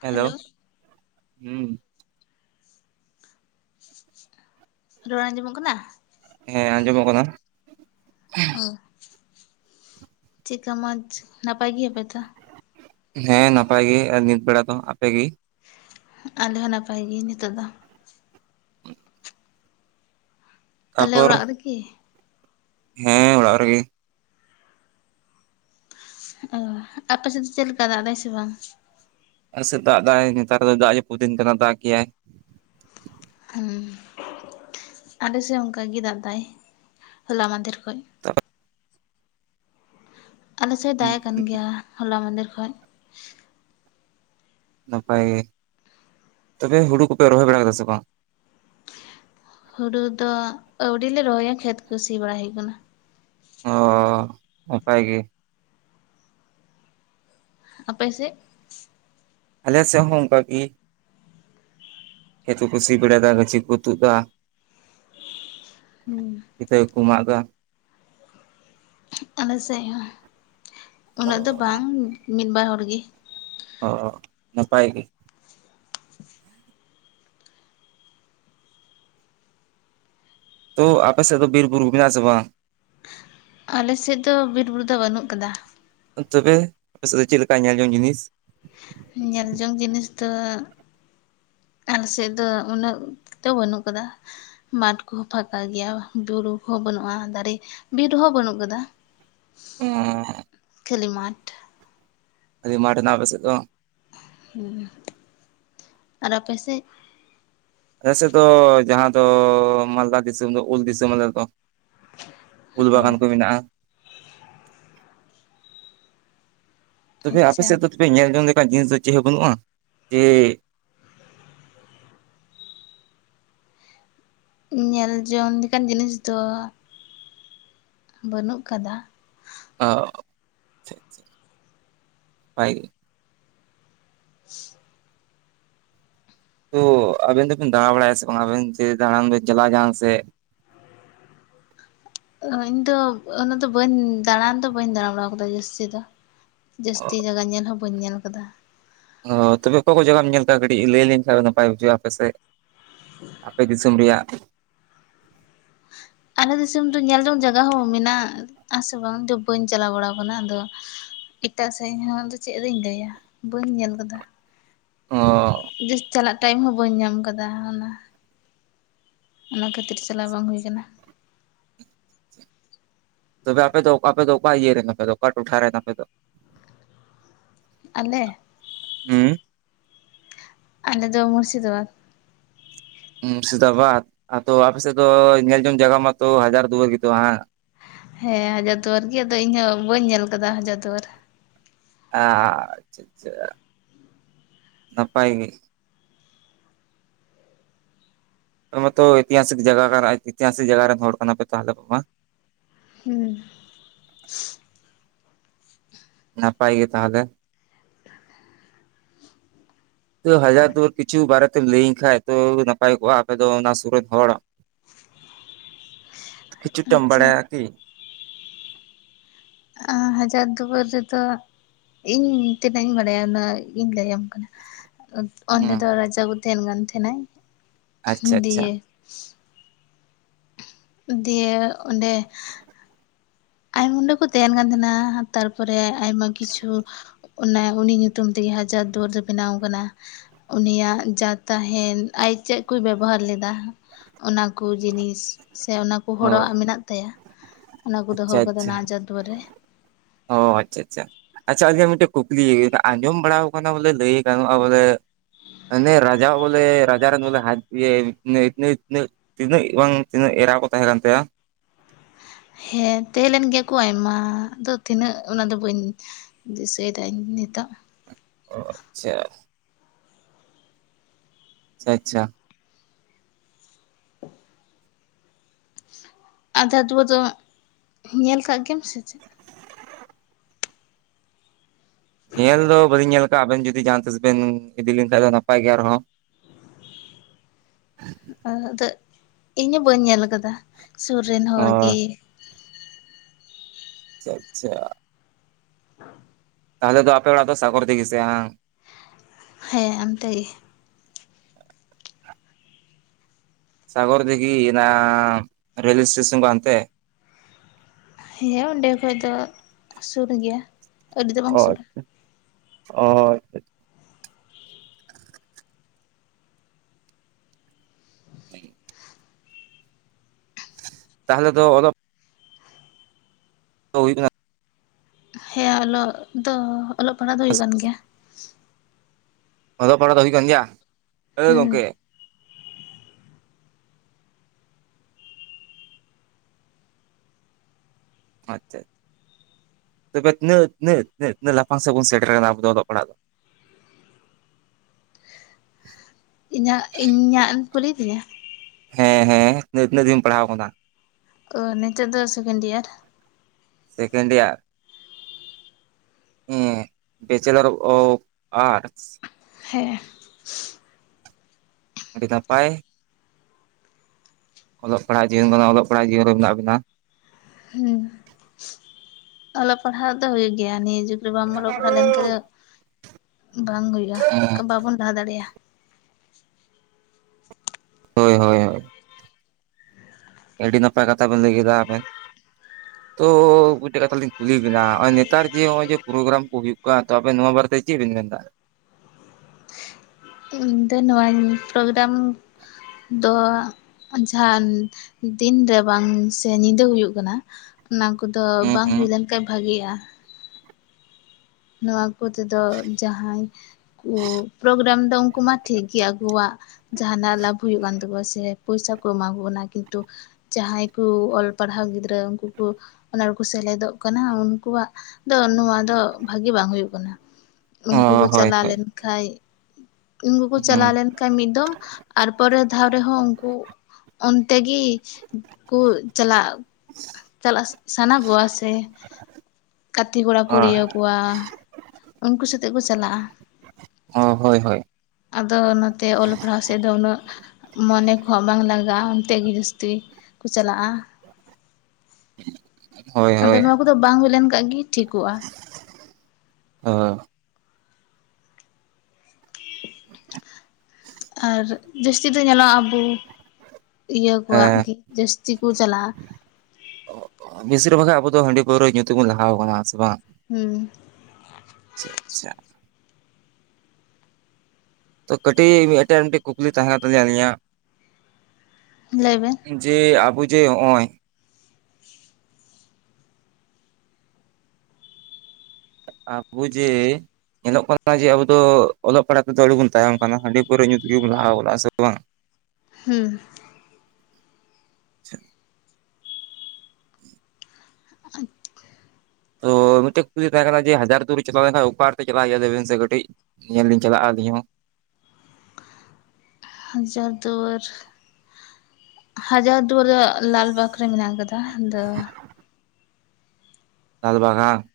Hello. ᱦᱩᱸ᱾ ᱨᱚᱲ ᱟᱸᱡᱚᱢᱚᱜ ᱠᱟᱱᱟ? ᱦᱮᱸ ᱟᱸᱡᱚᱢᱚᱜ ᱠᱟᱱᱟ᱾ ᱚ᱾ ᱪᱮᱫᱠᱟ ᱢᱚᱡᱽ ᱱᱟᱯᱟᱭ ᱜᱮᱭᱟ ᱯᱮ ᱛᱚ? ᱦᱮᱸ ᱱᱟᱯᱟᱭ ᱜᱮ ᱟᱨ ᱱᱤᱛ ᱵᱮᱲᱟ ᱫᱚ᱾ ᱟᱯᱮ ᱜᱮ? ᱟᱞᱮ ᱦᱚᱸ ᱱᱟᱯᱟᱭ ᱜᱮ ᱱᱤᱛᱳᱜ ᱫᱚ᱾ ᱛᱟᱞᱦᱮ ᱛᱟᱯᱚᱨ ᱚᱲᱟᱜ ᱨᱮᱠᱤ? ᱦᱮᱸ ᱚᱲᱟᱜ ᱨᱮᱜᱮ᱾ ᱚ ᱟᱯᱮ ᱥᱮᱫ ᱫᱚ ᱪᱮᱫ ᱞᱮᱠᱟ ᱫᱟᱜ ᱫᱟᱭ ᱥᱮ ᱵᱟᱝ? ᱟᱞᱮ ᱥᱮᱫ ᱫᱟᱜ ᱫᱟᱭ, ᱱᱮᱛᱟᱨ ᱫᱚ ᱫᱟᱜ ᱡᱟᱹᱯᱩᱫ ᱫᱤᱱ ᱠᱟᱱᱟ ᱫᱟᱜ ᱜᱮᱭᱟᱭ᱾ ᱦᱩᱸ᱾ ᱟᱞᱮ ᱥᱮᱫ ᱦᱚᱸ ᱚᱱᱠᱟ ᱜᱮ ᱫᱟᱜ ᱫᱟᱭ᱾ ᱦᱚᱞᱟ ᱢᱟᱫᱷᱮᱨ ᱠᱷᱚᱡ᱾ [inaudible] ᱟᱞᱮ ᱥᱮᱫ ᱦᱩᱸ ᱫᱟᱜᱼᱮᱜ ᱠᱟᱱ ᱜᱮᱭᱟ ᱦᱚᱞᱟ ᱢᱟᱫᱷᱮᱨ ᱠᱷᱚᱡ᱾ ᱱᱟᱯᱟᱭ ᱜᱮ, ᱛᱚᱵᱮ ᱦᱩᱲᱩ ᱠᱚᱯᱮ ᱨᱚᱦᱚᱭ ᱵᱟᱲᱟ ᱠᱟᱫᱟ ᱥᱮ ᱵᱟᱝ? ᱦᱩᱲᱩ ᱫᱚ ᱟᱹᱣᱨᱤᱼᱞᱮ ᱨᱚᱦᱚᱭᱟ ᱠᱷᱮᱛ ᱠᱚ ᱥᱤ ᱵᱟᱲᱟᱭ ᱦᱩᱭᱩᱜ ᱠᱟᱱᱟ᱾ ᱚ ᱱᱟᱯᱟᱭ ᱜᱮ᱾ ᱟᱯᱮ ᱥᱮᱫ? ᱟᱞᱮ ᱥᱮᱫ ᱦᱚᱸ ᱚᱱᱠᱟᱜ ᱜᱮ᱾ ᱦᱮᱸᱛᱚᱜ ᱠᱚ ᱥᱤ ᱵᱟᱲᱟᱭ ᱫᱟ ᱜᱟᱹᱪᱷᱤ ᱠᱚ ᱛᱩᱫᱼᱫᱟ᱾ ᱦᱩᱸ᱾ ᱵᱷᱤᱛᱟᱹ ᱠᱚᱠᱚ ᱢᱟᱜᱼᱫᱟ᱾ ᱟᱞᱮ ᱥᱮᱫ ᱦᱚᱸ ᱩᱱᱟᱹᱜ ᱫᱚ ᱵᱟᱝ ᱢᱤᱫ ᱵᱟᱨ ᱦᱚᱲᱜᱤ᱾ ᱚᱼᱚᱼᱚ ᱱᱟᱯᱟᱭ ᱜᱮ᱾ ᱛᱚ ᱟᱯᱮ ᱥᱮᱫ ᱫᱚ ᱵᱤᱨᱵᱩᱨᱩ ᱢᱮᱱᱟᱜ ᱟᱼᱥᱮ ᱵᱟᱝ? ᱟᱞᱮᱥᱮᱫ ᱫᱚ ᱵᱤᱨᱼᱵᱩᱨᱩ ᱫᱚ ᱵᱟᱹᱱᱩᱜ ᱠᱟᱫᱟ᱾ ᱛᱚᱵᱮ ᱟᱯᱮ ᱥᱮᱫ ᱫᱚ ᱪᱮᱫ ᱞᱮᱠᱟ ᱧᱮᱞ ᱡᱚᱝ ᱡᱤᱱᱤᱥ? ᱧᱮᱞ ᱡᱚᱝ ᱡᱤᱱᱤᱥ ᱫᱚ ᱟᱞᱮᱥᱮᱫ ᱫᱚ ᱩᱱᱟᱹᱜ ᱛᱚ ᱵᱟᱹᱱᱩᱜ ᱠᱟᱫᱟ᱾ ᱢᱟᱴᱷ ᱠᱚᱦᱚᱸ ᱯᱷᱟᱸᱠᱟ ᱜᱮᱭᱟ, ᱵᱩᱨᱩ ᱠᱚᱦᱚᱸ ᱵᱟᱹᱱᱩᱜᱼᱟ, ᱫᱟᱨᱮ ᱵᱤᱨ ᱦᱚᱸ ᱵᱟᱹᱱᱩᱜ ᱠᱟᱫᱟ᱾ [unintelligible] ᱠᱷᱟᱹᱞᱤ ᱢᱟᱴᱷ᱾ ᱠᱷᱟᱹᱞᱤ ᱢᱟᱴᱷ ᱦᱮᱱᱟᱜᱼᱟ ᱟᱯᱮ ᱥᱮᱫ ᱫᱚ? ᱦᱩᱸ᱾ ᱟᱨ ᱟᱯᱮ ᱥᱮᱫ? ᱟᱞᱮ ᱥᱮᱫ ᱫᱚ ᱡᱟᱦᱟᱸ ᱫᱚ ᱢᱟᱞᱫᱟ ᱫᱤᱥᱚᱢ ᱫᱚ ᱩᱞ ᱫᱤᱥᱚᱢ ᱟᱞᱮ ᱫᱚ᱾ ᱩᱞ ᱚ ᱵᱟᱜᱟᱱ ᱠᱚ ᱢᱮᱱᱟᱜᱼᱟ᱾ ᱛᱚᱵᱮ ᱟᱯᱮ ᱟᱪᱪᱷᱟ ᱥᱮᱫ ᱫᱚ ᱛᱚᱵᱮ ᱧᱮᱞ ᱡᱚᱝ ᱞᱮᱠᱟᱱᱟᱜ ᱡᱤᱱᱤᱥ ᱫᱚ ᱪᱮᱫ ᱦᱚᱸ ᱵᱟᱹᱱᱩᱜᱼᱟ? ᱡᱮ ᱧᱮᱞ ᱡᱚᱝ ᱞᱮᱠᱟᱱ ᱡᱤᱱᱤᱥ ᱫᱚ ᱵᱟᱹᱱᱩᱜ ᱟᱠᱟᱫᱟ᱾ ᱚᱼᱚ ᱟᱪᱪᱷᱟ ᱟᱪᱪᱷᱟ ᱵᱷᱟᱜᱮ ᱜᱮ᱾ [inaudible] ᱛᱚ ᱟᱵᱤᱱ ᱫᱚᱵᱤᱱ ᱫᱟᱬᱟ ᱵᱟᱲᱟᱭᱟ ᱥᱮ ᱵᱟᱝ ᱟᱵᱤᱱ ᱡᱮ ᱫᱟᱬᱟᱱ ᱵᱤᱱ ᱪᱟᱞᱟᱜᱼᱟ ᱡᱟᱦᱟ ᱥᱮᱫ? ᱤᱧ ᱫᱚ ᱚᱱᱟ ᱫᱚ ᱵᱟᱹᱧ ᱫᱟᱬᱟᱱ ᱫᱚ ᱵᱟᱹᱧ ᱫᱟᱬᱟ ᱵᱟᱲᱟᱣ ᱠᱟᱫᱟ ᱡᱟᱹᱥᱛᱤ ᱫᱚ᱾ ᱡᱟᱹᱥᱛᱤ ᱡᱟᱭᱜᱟ ᱧᱮᱞ ᱦᱚᱸ ᱵᱟᱹᱧ ᱧᱮᱞ ᱟᱠᱟᱫᱟ᱾ ᱚ ᱛᱚᱵᱮ ᱚᱠᱟ ᱠᱚ ᱡᱟᱭᱜᱟᱢ ᱧᱮᱞ ᱠᱟᱜᱼᱟ ᱠᱟᱹᱴᱤᱡ ᱞᱟᱹᱭᱟᱞᱤᱧ ᱠᱷᱟᱡ ᱟᱨᱚ ᱱᱟᱯᱟᱭ ᱵᱩᱡᱷᱟᱹᱜᱼᱟ ᱟᱯᱮ ᱥᱮᱫ᱾ ᱟᱯᱮ ᱫᱤᱥᱚᱢ ᱨᱮᱭᱟᱜ᱾ ᱟᱞᱮ ᱫᱤᱥᱚᱢ ᱫᱚ ᱧᱮᱞ ᱡᱚᱝ ᱡᱟᱭᱜᱟ ᱦᱚᱸ ᱢᱮᱱᱟᱜ-ᱟ ᱥᱮ ᱵᱟᱝ ᱤᱧ ᱫᱚ ᱵᱟᱹᱧ ᱪᱟᱞᱟᱣ ᱵᱟᱲᱟᱣ ᱠᱟᱱᱟ ᱟᱫᱚ ᱮᱴᱟᱜ ᱥᱮᱫ ᱤᱧ ᱦᱚᱸ ᱟᱫᱚ ᱪᱮᱫ ᱨᱤᱧ ᱞᱟᱹᱭᱟ? ᱵᱟᱹᱧ ᱧᱮᱞ ᱠᱟᱫᱟ᱾ ᱚ ᱡᱟᱥᱴ ᱪᱟᱞᱟᱜ ᱴᱟᱭᱤᱢ ᱦᱚᱸ ᱵᱟᱹᱧ ᱧᱟᱢ ᱠᱟᱫᱟ ᱚᱱᱟ᱾ ᱚᱱᱟ ᱠᱷᱟᱹᱛᱤᱨ ᱪᱟᱞᱟᱣ ᱵᱟᱝ ᱦᱩᱭ ᱠᱟᱱᱟ᱾ ᱛᱚᱵᱮ ᱟᱯᱮ ᱫᱚ ᱟᱯᱮ ᱫᱚ ᱚᱠᱟ ᱤᱭᱟᱹ ᱨᱮᱱ ᱟᱯᱮ ᱫᱚ ᱚᱠᱟ ᱴᱚᱴᱷᱟ ᱨᱮᱱ ᱟᱯᱮ ᱫᱚ? ᱟᱞᱮ? ᱦᱩᱸ᱾ ᱟᱞᱮ ᱫᱚ ᱢᱩᱨᱥᱤᱫᱟᱵᱟᱫᱽ᱾ ᱢᱩᱨᱥᱤᱫᱟᱵᱟᱫᱽ, ᱟᱫᱚ ᱟᱯᱮ ᱥᱮᱫ ᱫᱚ ᱧᱮᱞ ᱡᱚᱝ ᱡᱟᱭᱜᱟ ᱢᱟᱛᱚ ᱦᱟᱡᱟᱨ ᱫᱩᱣᱟᱹᱨ ᱜᱮᱛ ᱦᱟᱸᱜ᱾ ᱦᱮᱸ ᱦᱟᱡᱟᱨ ᱫᱩᱣᱟᱹᱨ ᱜᱮ ᱟᱫᱚ ᱤᱧ ᱦᱚᱸ ᱵᱟᱹᱧ ᱧᱮᱞ ᱠᱟᱫᱟ ᱦᱟᱡᱟᱨ ᱫᱩᱣᱟᱹᱨ᱾ ᱟ ᱟᱪᱪᱷᱟ ᱟᱪᱪᱷᱟ ᱱᱟᱯᱟᱭ ᱜᱮ᱾ ᱱᱚᱣᱟ ᱛᱚ ᱤᱛᱤᱦᱟᱥᱤᱠ ᱡᱟᱭᱜᱟ ᱠᱟᱱᱟ ᱤᱛᱤᱦᱟᱥ ᱡᱟᱭᱜᱟ ᱨᱮᱱ ᱦᱚᱲ ᱠᱟᱱᱟ ᱯᱮ ᱛᱟᱦᱞᱮ ᱟᱯᱮ ᱫᱚ ᱵᱟᱝ? ᱦᱩᱸ᱾ ᱱᱟᱯᱟᱭ ᱜᱮ ᱛᱟᱦᱚᱞᱮ᱾ ᱛᱚ ᱦᱟᱡᱟᱨ ᱫᱣᱟᱹᱨ ᱠᱤᱪᱷᱩ ᱵᱟᱨᱮᱛᱮᱢ ᱞᱟᱹᱭ ᱟᱹᱧ ᱠᱷᱟᱡ ᱫᱚ ᱱᱟᱯᱟᱭ ᱠᱚᱜᱼᱟ ᱟᱯᱮ ᱫᱚ ᱚᱱᱟ ᱥᱩᱨ ᱨᱮᱱ ᱦᱚᱲ᱾ ᱠᱤᱪᱩ ᱴᱟᱢ ᱟᱪᱪᱷᱟ ᱵᱟᱲᱟᱭᱟ ᱠᱤ? ᱮᱸ ᱦᱟᱡᱟᱨ ᱫᱩᱣᱟᱹᱨ ᱨᱮᱫᱚ ᱤᱧ ᱛᱤᱱᱟᱹᱜ ᱤᱧ ᱵᱟᱲᱟᱭᱟ ᱩᱱᱟᱹᱜ ᱤᱧ ᱞᱟᱹᱭ ᱟᱢ ᱠᱟᱱᱟ᱾ ᱚᱸ ᱚᱸᱰᱮ ᱦᱮᱸ ᱫᱚ ᱨᱟᱡᱟ ᱠᱚ ᱛᱟᱦᱮᱱ ᱠᱟᱱ ᱛᱟᱦᱮᱱ ᱟᱭ ᱟᱪᱪᱷᱟ ᱟᱪᱪᱷᱟ᱾ ᱫᱤᱭᱮ ᱚᱸᱰᱮ ᱟᱭᱢᱟ ᱚᱸᱰᱮ ᱠᱚ ᱛᱟᱦᱮᱱ ᱠᱟᱱ ᱛᱟᱦᱮᱱᱟ ᱛᱟᱨᱯᱚᱨᱮ ᱟᱭᱢᱟ ᱠᱤᱪᱷᱩ, ᱚᱱᱟ ᱩᱱᱤ ᱧᱩᱛᱩᱢ ᱛᱮᱜᱮ ᱦᱟᱡᱟᱨ ᱫᱩᱣᱟᱹᱨ ᱫᱚ ᱵᱮᱱᱟᱣ ᱠᱟᱱᱟ᱾ ᱩᱱᱤᱭᱟᱜ ᱡᱟ ᱛᱟᱦᱮᱱ ᱟᱡ ᱪᱮᱫ ᱠᱚᱭ ᱵᱮᱵᱚᱦᱟᱨ ᱞᱮᱫᱟ, ᱚᱱᱟ ᱠᱚ ᱡᱤᱱᱤᱥ ᱥᱮ ᱚᱱᱟ ᱠᱚ ᱚ ᱦᱚᱲᱚᱜ-ᱟᱜ ᱢᱮᱱᱟᱜ ᱛᱟᱭᱟ᱾ ᱚᱱᱟ ᱠᱚ ᱫᱚᱦᱚ ᱟᱪᱪᱷᱟ ᱠᱟᱫᱟ ᱟᱪᱪᱷᱟ ᱚᱱᱟ ᱦᱟᱡᱟᱨ ᱫᱩᱭᱟᱹᱨ ᱨᱮ᱾ ᱚ ᱟᱪᱪᱷᱟ ᱟᱪᱪᱷᱟ, ᱟᱪᱪᱷᱟ ᱤᱧᱟᱹᱜ ᱢᱤᱫᱴᱮᱡ ᱠᱩᱠᱞᱤ ᱚᱱᱮ ᱟᱸᱡᱚᱢ ᱵᱟᱲᱟᱣ ᱠᱟᱱᱟ ᱵᱚᱞᱮ ᱞᱟᱹᱭ ᱜᱟᱱᱚᱜᱼᱟ ᱵᱚᱞᱮ ᱢᱮᱱᱫᱤᱧ ᱨᱟᱡᱟᱣᱟᱜ ᱵᱚᱞᱮ ᱨᱟᱡᱟ ᱨᱮᱱ ᱵᱚᱞᱮ ᱦᱟᱡ [unintelligible] [unintelligible] ᱛᱤᱱᱟᱹᱜ ᱵᱟᱝ ᱛᱤᱱᱟᱹᱜ ᱮᱨᱟ ᱠᱚ ᱛᱟᱦᱮ ᱞᱮᱱ ᱠᱟᱱ ᱛᱟᱭᱟ? ᱦᱮᱸ ᱛᱮᱦᱮᱸ ᱞᱮᱱ ᱜᱮᱭᱟ ᱠᱚ ᱟᱭᱢᱟ ᱟᱫᱚ ᱛᱤᱱᱟᱹᱜ ᱚᱱᱟᱫᱚ ᱵᱟᱹᱧ ᱫᱤᱥᱟᱹᱭ ᱫᱟ ᱤᱧ ᱱᱤᱛᱳᱜ᱾ ᱚ ᱟᱪᱪᱷᱟ᱾ ᱟᱪᱪᱷᱟ ᱟᱪᱪᱷᱟ᱾ [inaudible] ᱟᱫᱷᱟ ᱫᱩᱣᱟᱹ ᱫᱚ ᱧᱮᱞ ᱠᱟᱜ ᱜᱮᱭᱟᱢ ᱥᱮ ᱪᱮᱫ? ᱧᱮᱞ ᱫᱚ ᱵᱟᱹᱞᱤᱧ ᱧᱮᱞ ᱠᱟᱜᱼᱟ ᱟᱵᱮᱱ ᱡᱩᱫᱤ ᱡᱟᱦᱟᱸ ᱛᱤᱥ ᱵᱮᱱ ᱤᱫᱤ ᱞᱤᱧ ᱠᱷᱟᱡ ᱫᱚ ᱱᱟᱯᱟᱭ ᱜᱮ ᱟᱨᱦᱚᱸ᱾ ᱟᱫᱚ ᱤᱧ ᱦᱚᱸ ᱵᱟᱹᱧ ᱧᱮᱞ ᱠᱟᱫᱟ᱾ ᱥᱩᱨ ᱨᱮᱱ ᱚ ᱦᱚᱲ ᱜᱤ᱾ ᱟᱪᱪᱷᱟ ᱟᱪᱪᱷᱟ᱾ [unintelligible] ᱛᱟᱦᱚᱞᱮ ᱫᱚ ᱟᱯᱮ ᱚᱲᱟᱜ ᱫᱚ ᱥᱟᱜᱚᱨ ᱫᱤᱜᱷᱤ ᱥᱮᱣᱟᱝ᱾ ᱦᱮᱸ, ᱚᱱᱛᱮ ᱜᱮ ᱥᱟᱜᱚᱨ ᱫᱤᱜᱷᱤ ᱚᱱᱟ ᱨᱮᱞ ᱥᱴᱮᱥᱚᱱ ᱠᱚ ᱦᱟᱱᱛᱮ? ᱦᱮᱸ, ᱚᱸᱰᱮ ᱠᱷᱚᱡ ᱫᱚ ᱥᱩᱨ ᱜᱤᱭᱟ᱾ ᱚ ᱟᱪᱪᱷᱟ, ᱚᱻ ᱟᱪᱪᱷᱟ ᱪᱷᱟ᱾ [unintelligible] ᱛᱟᱦᱚᱞᱮ ᱫᱚ ᱚᱞᱚᱜ ᱠᱚ ᱦᱩᱭ ᱠᱟᱱᱟ? ᱦᱮᱸ, ᱚᱞᱚᱜ ᱫᱚ ᱚᱞᱚᱜ ᱯᱟᱲᱦᱟᱜ ᱫᱚ ᱦᱩᱭᱩᱜ ᱠᱟᱱ ᱜᱮᱭᱟ᱾ ᱚᱫᱚᱜ ᱯᱟᱲᱦᱣ ᱫᱚ ᱦᱩᱭ ᱠᱟᱱ ᱜᱮᱭᱟ ᱟᱹᱭ ᱦᱮᱸ ᱜᱚᱝᱠᱮ ᱟᱪᱪᱷᱟ ᱪᱷᱟ, ᱛᱚᱵᱮ ᱛᱤᱱᱟᱹᱜ ᱛᱤᱱᱟᱹᱜ ᱛᱤᱱᱟᱹᱜ ᱞᱟᱯᱷᱟᱝ ᱥᱮᱫ ᱵᱚᱱ ᱥᱮᱴᱮᱨ ᱟᱠᱟᱱᱟ ᱟᱵᱚ ᱫᱚ ᱚᱞᱚᱜ ᱯᱟᱲᱦᱟᱜ ᱫᱚ? ᱤᱧᱟᱜ ᱤᱧ ᱟᱜ ᱮᱢ ᱠᱩᱞᱤᱭ ᱫᱤᱧᱟ? ᱦᱮᱸ ᱦᱮᱸ, ᱛᱤᱱᱟᱹᱜ ᱛᱤᱱᱟᱹᱜ ᱫᱟᱵᱤᱡ ᱮᱢ ᱯᱟᱲᱦᱟᱣ ᱠᱟᱱᱟ? ᱚ ᱱᱤᱛᱳᱜ ᱫᱚ ᱥᱮᱠᱮᱱᱰᱤᱭᱟᱨ᱾ ᱥᱮᱠᱮᱱᱰᱤᱭᱟ ᱦᱮᱸᱵᱮᱪᱮᱞᱟᱨ [unintelligible] ᱦᱮᱸ᱾ ᱟᱰᱤ ᱱᱟᱯᱟᱭ᱾ ᱚᱞᱚᱜ ᱯᱟᱲᱦᱟᱜ ᱡᱤᱭᱚᱱ ᱠᱟᱱᱟ, ᱚᱞᱚᱜ ᱯᱟᱲᱦᱟᱜ ᱡᱤᱭᱚᱱ ᱨᱮ ᱢᱮᱱᱟᱜ ᱵᱤᱱᱟ᱾ ᱦᱩᱸ᱾ ᱚᱞᱚᱜ ᱯᱟᱲᱦᱟᱣ ᱫᱚ ᱦᱩᱭᱩᱜ ᱜᱮᱭᱟ, ᱱᱤᱭᱟᱹ ᱡᱩᱜᱽ ᱨᱮ ᱵᱟᱢ ᱚᱞᱚᱜ ᱯᱟᱲᱦᱟᱣ ᱞᱮᱱᱠᱷᱟᱡ ᱫᱚ ᱵᱟᱝ ᱦᱩᱭᱩᱜ ᱜᱮᱭᱟ, ᱵᱟᱠᱷᱟᱱ ᱵᱟᱵᱚᱱ ᱞᱟᱦᱟ ᱫᱟᱲᱮᱭᱟ᱾ ᱦᱳᱭ ᱦᱳᱭ ᱦᱳᱭ᱾ ᱟᱹᱰᱤ ᱱᱟᱯᱟᱭ ᱠᱟᱛᱷᱟ ᱵᱮᱱ ᱞᱟᱹᱭ ᱠᱮᱫᱟ ᱟᱵᱮᱱ᱾ ᱛᱚ ᱢᱤᱫᱴᱮᱡ ᱠᱟᱛᱷᱟ ᱞᱤᱧ ᱠᱩᱞᱤᱭᱮᱱ ᱵᱤᱱᱟ, ᱦᱚᱜ-ᱚᱭ ᱱᱮᱛᱟᱨ ᱡᱮ ᱦᱚᱜ-ᱚᱭ ᱡᱮ ᱯᱨᱚᱜᱨᱟᱢ ᱠᱚ ᱦᱩᱭᱩᱜ ᱠᱟᱱᱟ, ᱛᱚ ᱟᱵᱮᱱ ᱱᱚᱣᱟ ᱵᱟᱨᱮᱛᱮ ᱪᱮᱫ ᱵᱤᱱ ᱢᱮᱱ ᱫᱟ? ᱤᱧ ᱫᱚ ᱱᱚᱣᱟ ᱯᱨᱚᱜᱨᱟᱢ ᱫᱚ ᱟᱪᱪᱷᱟ ᱫᱤᱱ ᱫᱚ ᱵᱟᱝ ᱥᱮ ᱧᱤᱫᱟᱹ ᱦᱩᱭᱩᱜ ᱠᱟᱱᱟ᱾ ᱚᱱᱟ ᱠᱚᱫᱚ ᱦᱩᱸ ᱵᱟᱝ ᱦᱩᱸ ᱦᱩᱭ ᱞᱮᱱ ᱠᱷᱟᱱ ᱵᱷᱟᱜᱤᱜ-ᱟ᱾ ᱱᱚᱣᱟ ᱠᱩ ᱛᱮᱫᱚ ᱡᱟᱦᱟᱸᱭ ᱠᱩ ᱯᱨᱚ [unintelligible] ᱢᱟ ᱴᱷᱤᱠ ᱜᱮ ᱟᱜᱩᱣᱟᱜ ᱡᱟᱦᱟᱱᱟᱜ ᱞᱟᱵᱷ ᱦᱩᱭᱩᱜ ᱠᱟᱱ ᱛᱟᱠᱚᱣᱟ ᱥᱮ ᱯᱩᱭᱥᱟ ᱠᱚ ᱮᱢᱟᱠᱚ ᱠᱟᱱᱟ ᱠᱤᱱᱛᱩ ᱡᱟᱦᱟᱸᱭ ᱠᱩ ᱚᱞ ᱯᱟᱲᱦᱟᱣ ᱜᱤᱫᱽᱨᱟᱹ ᱩᱱᱠᱩ ᱠᱩ ᱚᱱᱟ ᱨᱮᱠᱚ ᱥᱮᱞᱮᱫᱚᱜ ᱠᱟᱱᱟ ᱩᱱᱠᱩᱣᱟᱜ ᱫᱚ ᱱᱚᱣᱟ ᱫᱚ ᱵᱷᱟᱜᱤ ᱵᱟᱝ ᱦᱩᱭᱩᱜ ᱠᱟᱱᱟ, ᱚ ᱩᱱᱠᱩ ᱠᱚ ᱦᱳᱭ ᱪᱟᱞᱟᱣ ᱦᱳᱭ ᱞᱮᱱᱠᱷᱟᱡ ᱩᱱᱠᱩ ᱠᱚ ᱪᱟᱞᱟᱣ ᱦᱩᱸ ᱞᱮᱱ ᱠᱟᱢᱤ ᱫᱚ ᱟᱨ ᱯᱚᱨᱮ ᱫᱷᱟᱣ ᱨᱮᱦᱚᱸ ᱩᱱᱠᱩ ᱚᱱᱛᱮ ᱜᱤ ᱠᱩ ᱪᱟᱞᱟᱜ ᱪᱟᱞᱟᱜ ᱥᱟᱱᱟ ᱠᱚᱣᱟ ᱥᱮ ᱜᱟᱛᱮ ᱠᱚᱲᱟ ᱚ ᱠᱩᱲᱤᱭᱟᱹ᱾ ᱠᱚᱣᱟ ᱩᱱᱠᱩ ᱥᱟᱛᱮᱠ ᱠᱚ ᱪᱟᱞᱟᱜ-ᱟ᱾ ᱦᱚᱸ ᱦᱚᱭ ᱦᱚᱭ᱾ ᱟᱫᱚ ᱱᱚᱛᱮ ᱚᱞ ᱯᱟᱲᱦᱟᱣ ᱥᱮᱫ ᱫᱚ ᱩᱱᱟᱹᱜ ᱢᱚᱱᱮ ᱠᱚ ᱦᱚᱸ ᱵᱟᱝ ᱞᱟᱜᱟᱜ-ᱟ ᱚᱱᱛᱮ ᱜᱮ ᱡᱟᱹᱥᱛᱤ ᱠᱩ ᱪᱟᱞᱟᱜ-ᱟ᱾ ᱦᱳᱭ, ᱦᱳᱭ ᱾ ᱠᱩ ᱫᱚ ᱵᱟᱝ ᱦᱩᱭ ᱞᱮᱱ ᱠᱷᱟᱱ ᱜᱮ ᱴᱷᱤᱠᱚᱜ-ᱟ᱾ [inaudible] ᱟᱨ ᱡᱟᱹᱥᱛᱤ ᱫᱚ ᱧᱮᱞᱚᱜ-ᱟ, ᱟᱵᱚ ᱤᱭᱟᱹ ᱠᱚᱣᱟᱜ ᱦᱮᱸ ᱜᱮ ᱡᱟᱹᱥᱛᱤ ᱠᱚ ᱪᱟᱞᱟᱜ-ᱟ᱾ ᱵᱮᱥᱤᱨ ᱵᱷᱟᱜ ᱟᱵᱚ ᱫᱚ ᱦᱟᱺᱰᱤ ᱯᱟᱹᱣᱨᱟᱹ ᱧᱩ ᱛᱮᱵᱚᱱ ᱞᱟᱦᱟᱣ ᱟᱠᱟᱱᱟ ᱥᱮ ᱵᱟᱝ ᱾ ᱦᱩᱸ ᱾ ᱟᱪᱪᱷᱟ, ᱟᱪᱪᱷᱟ ᱾ ᱛᱚ ᱠᱟᱹᱴᱤᱡ ᱢᱤᱫᱴᱮᱱ ᱠᱩᱠᱞᱤ ᱛᱟᱦᱮᱸ ᱛᱟᱞᱤᱧᱟ ᱟᱹᱞᱤᱧᱟᱜ ᱞᱟᱹᱭ ᱵᱤᱱ ᱡᱮ ᱟᱵᱚ ᱡᱮ ᱦᱚᱜ-ᱚᱭ ᱟᱵᱚ ᱡᱮ ᱧᱮᱞᱚᱜ ᱠᱟᱱᱟ ᱡᱮ ᱟᱵᱚ ᱫᱚ ᱚᱞᱚᱜ ᱯᱟᱲᱦᱟᱜ ᱛᱮᱫᱚ ᱟᱹᱰᱤ ᱵᱚᱱ ᱛᱟᱭᱚᱢ ᱟᱠᱟᱱᱟ ᱦᱟᱺᱰᱤ ᱯᱟᱣᱨᱟᱹ ᱧᱩ ᱛᱮᱜᱮᱵᱚᱱ ᱞᱟᱦᱟᱣ ᱟᱠᱟᱱ ᱥᱮ ᱵᱟᱝ? ᱦᱩᱸ ᱾ [inaudible] ᱛᱚ ᱢᱤᱫᱴᱮᱡ ᱠᱩᱠᱞᱤ ᱛᱟᱦᱮᱸ ᱠᱟᱱᱟ ᱡᱮ ᱦᱟᱡᱟᱨ ᱫᱩᱨ ᱨᱮ ᱪᱟᱞᱟᱣ ᱞᱮᱱᱠᱷᱟᱱ ᱚᱯᱟᱨ ᱛᱮ ᱪᱟᱞᱟᱜ ᱦᱩᱭᱩᱜ-ᱟ ᱥᱮ ᱠᱟᱹᱴᱤᱡ ᱧᱮᱧᱮᱞ ᱞᱤᱧ ᱪᱟᱞᱟᱜ-ᱟ, ᱟᱹᱞᱤᱧ ᱦᱚᱸ ᱾ ᱦᱟᱡᱟᱨ ᱫᱩᱣᱟᱹᱨ ᱦᱟᱡᱟᱨ ᱫᱩᱣᱟᱹᱨ ᱞᱟᱞᱵᱟᱜᱽ ᱨᱮ ᱢᱮᱱᱟᱜ ᱟᱠᱟᱫᱟ ᱟᱫᱚ ᱞᱟᱞᱵᱟᱜᱟᱱ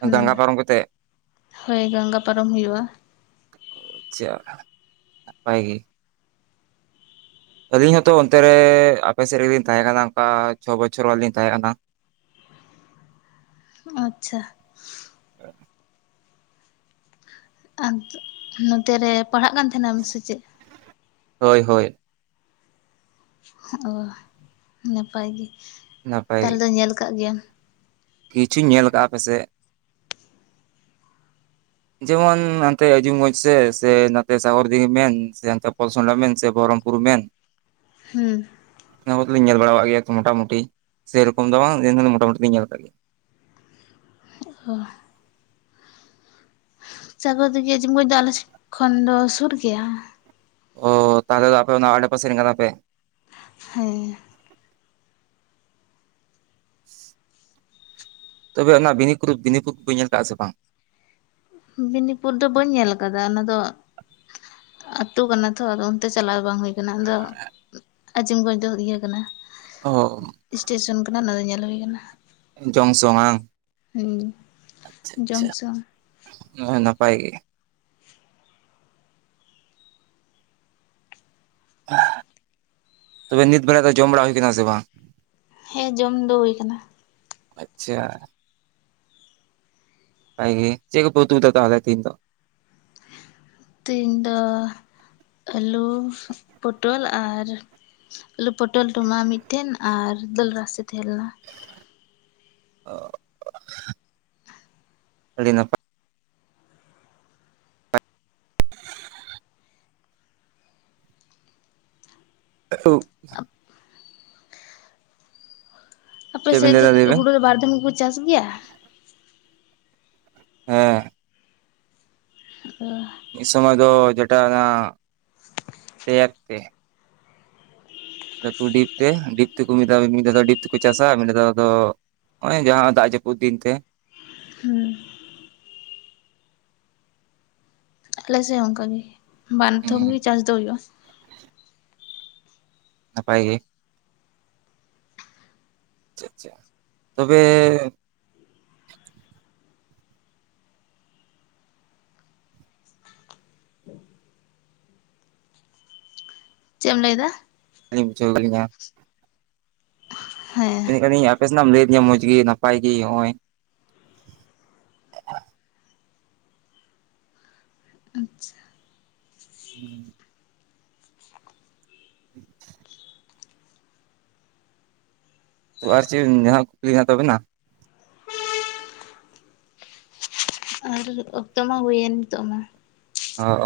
ᱦᱩᱸ ᱦᱳᱭ ᱜᱚᱝᱜᱟ ᱯᱟᱨᱚᱢ ᱦᱩᱭᱩᱜ-ᱟ ᱾ ᱪᱮᱫ ᱞᱮᱠᱟ ᱱᱟᱯᱟᱭ ᱜᱮ? ᱟᱞᱤᱧ ᱦᱚᱸᱛᱚ ᱚᱱᱛᱮ ᱨᱮ ᱟᱯᱮᱥᱮᱫ ᱨᱮᱞᱤᱧ ᱛᱟᱦᱮᱸ ᱠᱟᱱᱟ ᱚᱱᱠᱟ ᱪᱷᱚ ᱵᱚᱪᱷᱚᱨ ᱢᱟᱞᱤᱧ ᱛᱟᱦᱮᱸ ᱠᱟᱱᱟ ᱾ ᱟᱪᱪᱷᱟ ᱾ [inaudible] ᱟᱫ ᱱᱚᱛᱮ ᱨᱮ ᱯᱟᱲᱦᱟᱜ ᱠᱟᱱ ᱛᱟᱦᱮᱱᱟᱢ ᱥᱮ ᱪᱮᱫ? ᱦᱳᱭ, ᱦᱳᱭ ᱾ [inaudible] ᱱᱟᱯᱟᱭ ᱜᱮ ᱱᱟᱯᱟᱭ ᱛᱟᱦᱚᱞᱮ ᱫᱚ ᱧᱮᱞ ᱠᱟᱜ ᱜᱮᱭᱟᱢ ᱾ ᱠᱤᱪᱷᱩᱧ ᱧᱮᱞ ᱟᱠᱟᱜ-ᱟ ᱟᱯᱮᱥᱮᱫ ᱾ ᱡᱮᱢᱚᱱ ᱦᱟᱱᱛᱮ ᱟᱡᱤᱢᱜᱚᱡᱽ ᱥᱮᱫ ᱥᱮ ᱱᱚᱛᱮ ᱥᱟᱜᱚᱨ ᱫᱤᱜᱤ ᱢᱮᱱ ᱥᱮᱛᱮ ᱯᱚᱨᱥᱚᱱᱰᱟ ᱢᱮᱱ ᱥᱮ ᱵᱚᱦᱚᱨᱚᱢᱯᱩᱨ ᱢᱮᱱ [inaudible] ᱦᱮᱸ ᱾ ᱚᱱᱟ ᱠᱚᱫᱚ ᱞᱤᱧ ᱧᱮᱞ ᱵᱟᱲᱟᱜ ᱜᱮᱭᱟ, ᱢᱚᱴᱟᱢᱩᱴᱤ ᱥᱮᱨᱚᱠᱚᱢ ᱫᱚ ᱵᱟᱝ ᱢᱚᱴᱟᱢᱩᱴᱤ ᱞᱤᱧ ᱧᱮᱞ ᱠᱟᱜ ᱜᱮᱭᱟ ᱾ [inaudible] ᱥᱟᱜᱚᱨ ᱫᱤᱜᱷᱤ, ᱟᱡᱤᱢᱜᱚᱡᱽ ᱫᱚ ᱟᱞᱮᱥᱮᱫ ᱠᱷᱚᱱ ᱫᱚ ᱥᱩᱨ ᱜᱮᱭᱟ ᱾ ᱚ ᱛᱟᱦᱚᱞᱮ ᱫᱚ ᱟᱯᱮ ᱚᱱᱟ ᱟᱰᱮᱯᱟᱥᱮᱱ ᱠᱟᱱᱟ ᱯᱮ ᱾ ᱦᱮᱸ ᱾ [inaudible] ᱛᱚᱵᱮ ᱚᱱᱟ ᱵᱤᱱᱤᱠ ᱵᱤᱱᱤᱯᱩᱨ ᱵᱟᱹᱧ ᱧᱮᱞ ᱟᱠᱟᱫᱼᱟ ᱥᱮ ᱵᱟᱝ? ᱵᱮᱱᱤᱯᱩᱨ ᱫᱚ ᱵᱟᱹᱧ ᱧᱮᱞ ᱟᱠᱟᱫᱟ᱾ ᱚᱱᱟ ᱫᱚ ᱟᱹᱛᱩ ᱠᱟᱱᱟ ᱛᱚ ᱚᱱᱛᱮ ᱪᱟᱞᱟᱜᱣ ᱫᱚ ᱵᱟᱝ ᱦᱩᱭ ᱾ ᱟᱫᱚ ᱟᱹᱡᱤᱢᱜᱚᱡᱽ ᱫᱚ ᱤᱭᱟᱹ ᱠᱟᱱᱟ ᱾ ᱚ ᱥᱴᱮᱥᱚᱱ ᱠᱟᱱᱟ ᱚᱱᱟ ᱫᱚ ᱧᱮᱞ ᱦᱩᱭ ᱟᱠᱟᱱᱟ ᱾ ᱡᱚᱝ ᱥᱚᱝᱼᱟ ᱟᱪᱪᱷᱟ, ᱡᱚᱝᱥᱚᱱ ᱟᱪᱪᱷᱟ, ᱱᱟᱯᱟᱭ ᱜᱮ ᱾ ᱛᱚᱵᱮ ᱱᱤᱛ ᱵᱮᱲᱟ ᱫᱚ ᱡᱚᱢ ᱵᱟᱲᱟ ᱦᱩᱭ ᱠᱟᱱᱟ ᱥᱮ ᱵᱟᱝ? ᱦᱮᱸ ᱡᱚᱢ ᱫᱚ ᱦᱩᱭ ᱠᱟᱱᱟ ᱾ ᱟᱪᱪᱷᱟ ᱾ ᱱᱟᱯᱟᱭ ᱜᱮ ᱟᱮ ᱪᱮᱫ ᱠᱚᱯᱮ ᱩᱛᱩᱭᱫᱟ ᱛᱤᱦᱤᱱ ᱫᱚ? ᱛᱤᱦᱧᱤ ᱫᱚ ᱟᱹᱞᱩ, ᱯᱚᱴᱚᱞ, ᱟᱨ ᱟᱞᱹᱩ ᱯᱚᱴᱚᱞ ᱴᱚᱢᱟ ᱢᱤᱫᱴᱮᱱ ᱟᱨ ᱫᱟᱹᱞ ᱨᱟᱥᱮ ᱛᱟᱦᱮᱸ ᱞᱮᱱᱟ ᱾ ᱚ ᱟᱹᱰᱤ ᱱᱟᱯᱟᱭ [inaudible] ᱟᱯᱮ ᱪᱮᱫ ᱵᱮᱱ ᱥᱮᱫ ᱫᱚ ᱞᱟᱹᱭᱫᱟ ᱞᱟᱹᱭ ᱵᱮᱱ ᱦᱩᱲᱩ ᱫᱚ ᱵᱟᱨ ᱫᱤᱱ ᱜᱮᱠᱚ ᱪᱟᱥ ᱜᱮᱭᱟ? ᱦᱮᱸ ᱾ ᱟᱨ, ᱢᱤᱫ ᱥᱚᱢᱚᱭ ᱫᱚ ᱡᱮᱴᱟ ᱚᱱᱟ ᱯᱭᱟᱠ ᱛᱮ, ᱞᱟᱹᱴᱩ ᱰᱤᱯ ᱛᱮ ᱰᱤᱯ ᱛᱮᱠᱚ ᱢᱤᱫ ᱫᱷᱟ ᱢᱤᱫ ᱫᱷᱟᱣ ᱫᱚ ᱰᱤᱯ ᱛᱮᱠᱚ ᱪᱟᱥᱟ ᱾ᱢᱤᱫ ᱫᱷᱟᱣ ᱫᱚ, ᱱᱚᱜᱼᱚᱭ ᱡᱟᱦᱟᱸ ᱫᱟᱜ ᱡᱟᱹᱯᱩᱫ ᱫᱤᱱ ᱛᱮ ᱦᱮᱸ, ᱟᱟᱦᱚᱞᱮ ᱥᱮ ᱚᱱᱠᱟ ᱜᱮ ᱵᱟᱨᱫᱷᱚᱢ ᱦᱩᱸ ᱜᱮ ᱪᱟᱥ ᱫᱚ ᱦᱩᱭᱩᱜᱼᱟ ᱾ ᱱᱟᱯᱟᱭ ᱜᱮ ᱾ ᱟᱪᱪᱷᱟ ᱟᱪᱪᱷᱟ, ᱛᱚᱵᱮ ᱪᱮᱫ ᱮᱢ ᱞᱟᱹᱭᱮᱫᱟ? ᱞᱤᱧ ᱢᱩᱧᱟ ᱦᱮᱸ ᱢᱮᱱᱠᱷᱤᱧ ᱟᱯᱮ ᱥᱮᱱᱟᱜ ᱮᱢ ᱞᱟᱹᱭᱫᱤᱧᱟ ᱢᱚᱸᱡᱽ ᱜᱮ ᱱᱟᱯᱟᱭ ᱜᱮ ᱦᱚᱜ ᱚᱭ ᱾ ᱦᱮ, ᱟᱪᱪᱷᱟ, ᱦᱩᱸ᱾ [inaudible] ᱛᱚ ᱟᱨ ᱪᱮᱫ ᱡᱟᱦᱟᱸ ᱠᱩᱠᱞᱤᱤᱧ ᱦᱟ ᱛᱟᱵᱮᱱᱟ ᱾ ᱟᱨ ᱩᱛᱩ ᱢᱟ ᱦᱩᱭᱮᱱ ᱱᱤᱛᱚᱜ ᱢᱟ ᱾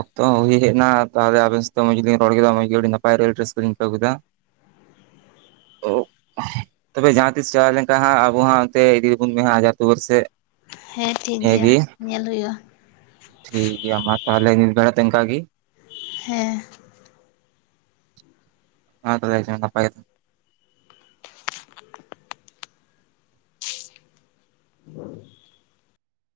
ᱚᱠᱛᱚ ᱦᱚᱸ ᱦᱩᱭᱮᱡ ᱮᱱᱟ ᱛᱟᱦᱚᱞᱮ ᱟᱵᱮᱱ ᱥᱟᱶᱛᱮ ᱢᱚᱡᱽ ᱜᱮᱤᱧ ᱨᱚᱲ ᱠᱮᱫᱟ ᱢᱚᱸᱡᱽ ᱜᱮ ᱟᱹᱰᱤ ᱱᱟᱯᱟᱭ ᱨᱮᱹ ᱨᱮᱥᱠᱟᱹᱞᱤᱧ ᱟᱹᱭᱠᱟᱹᱣ ᱠᱮᱫᱟ ᱾ ᱚᱸ᱾ ᱛᱚᱵᱮ ᱡᱟᱦᱟᱸ ᱛᱤᱥ ᱪᱟᱞᱟᱣ ᱞᱮᱱᱠᱷᱟᱱ ᱦᱟᱸᱜ ᱟᱵᱚ ᱦᱟᱸ ᱚᱱᱛᱮ ᱤᱫᱤ ᱨᱮᱵᱚᱱ ᱢᱮᱦᱜ ᱦᱟᱡᱟᱨᱛᱚᱵᱚᱨ ᱥᱮᱜ ᱾ ᱦᱮᱸ ᱴᱷᱤᱠ ᱜᱮᱭᱟ, ᱧᱮᱞ ᱦᱩᱭᱩᱜᱼᱟ ᱾ ᱴᱷᱤᱠ ᱜᱮᱭᱟ ᱢᱟ ᱛᱟᱦᱚᱞᱮ ᱱᱤᱛ ᱵᱮᱲᱟ ᱫᱚ ᱚᱱᱠᱟ ᱜᱮ ᱦᱮᱸ᱾ ᱢᱟ ᱛᱟᱦᱚᱞᱮ ᱱᱟᱯᱟᱭ ᱜᱮ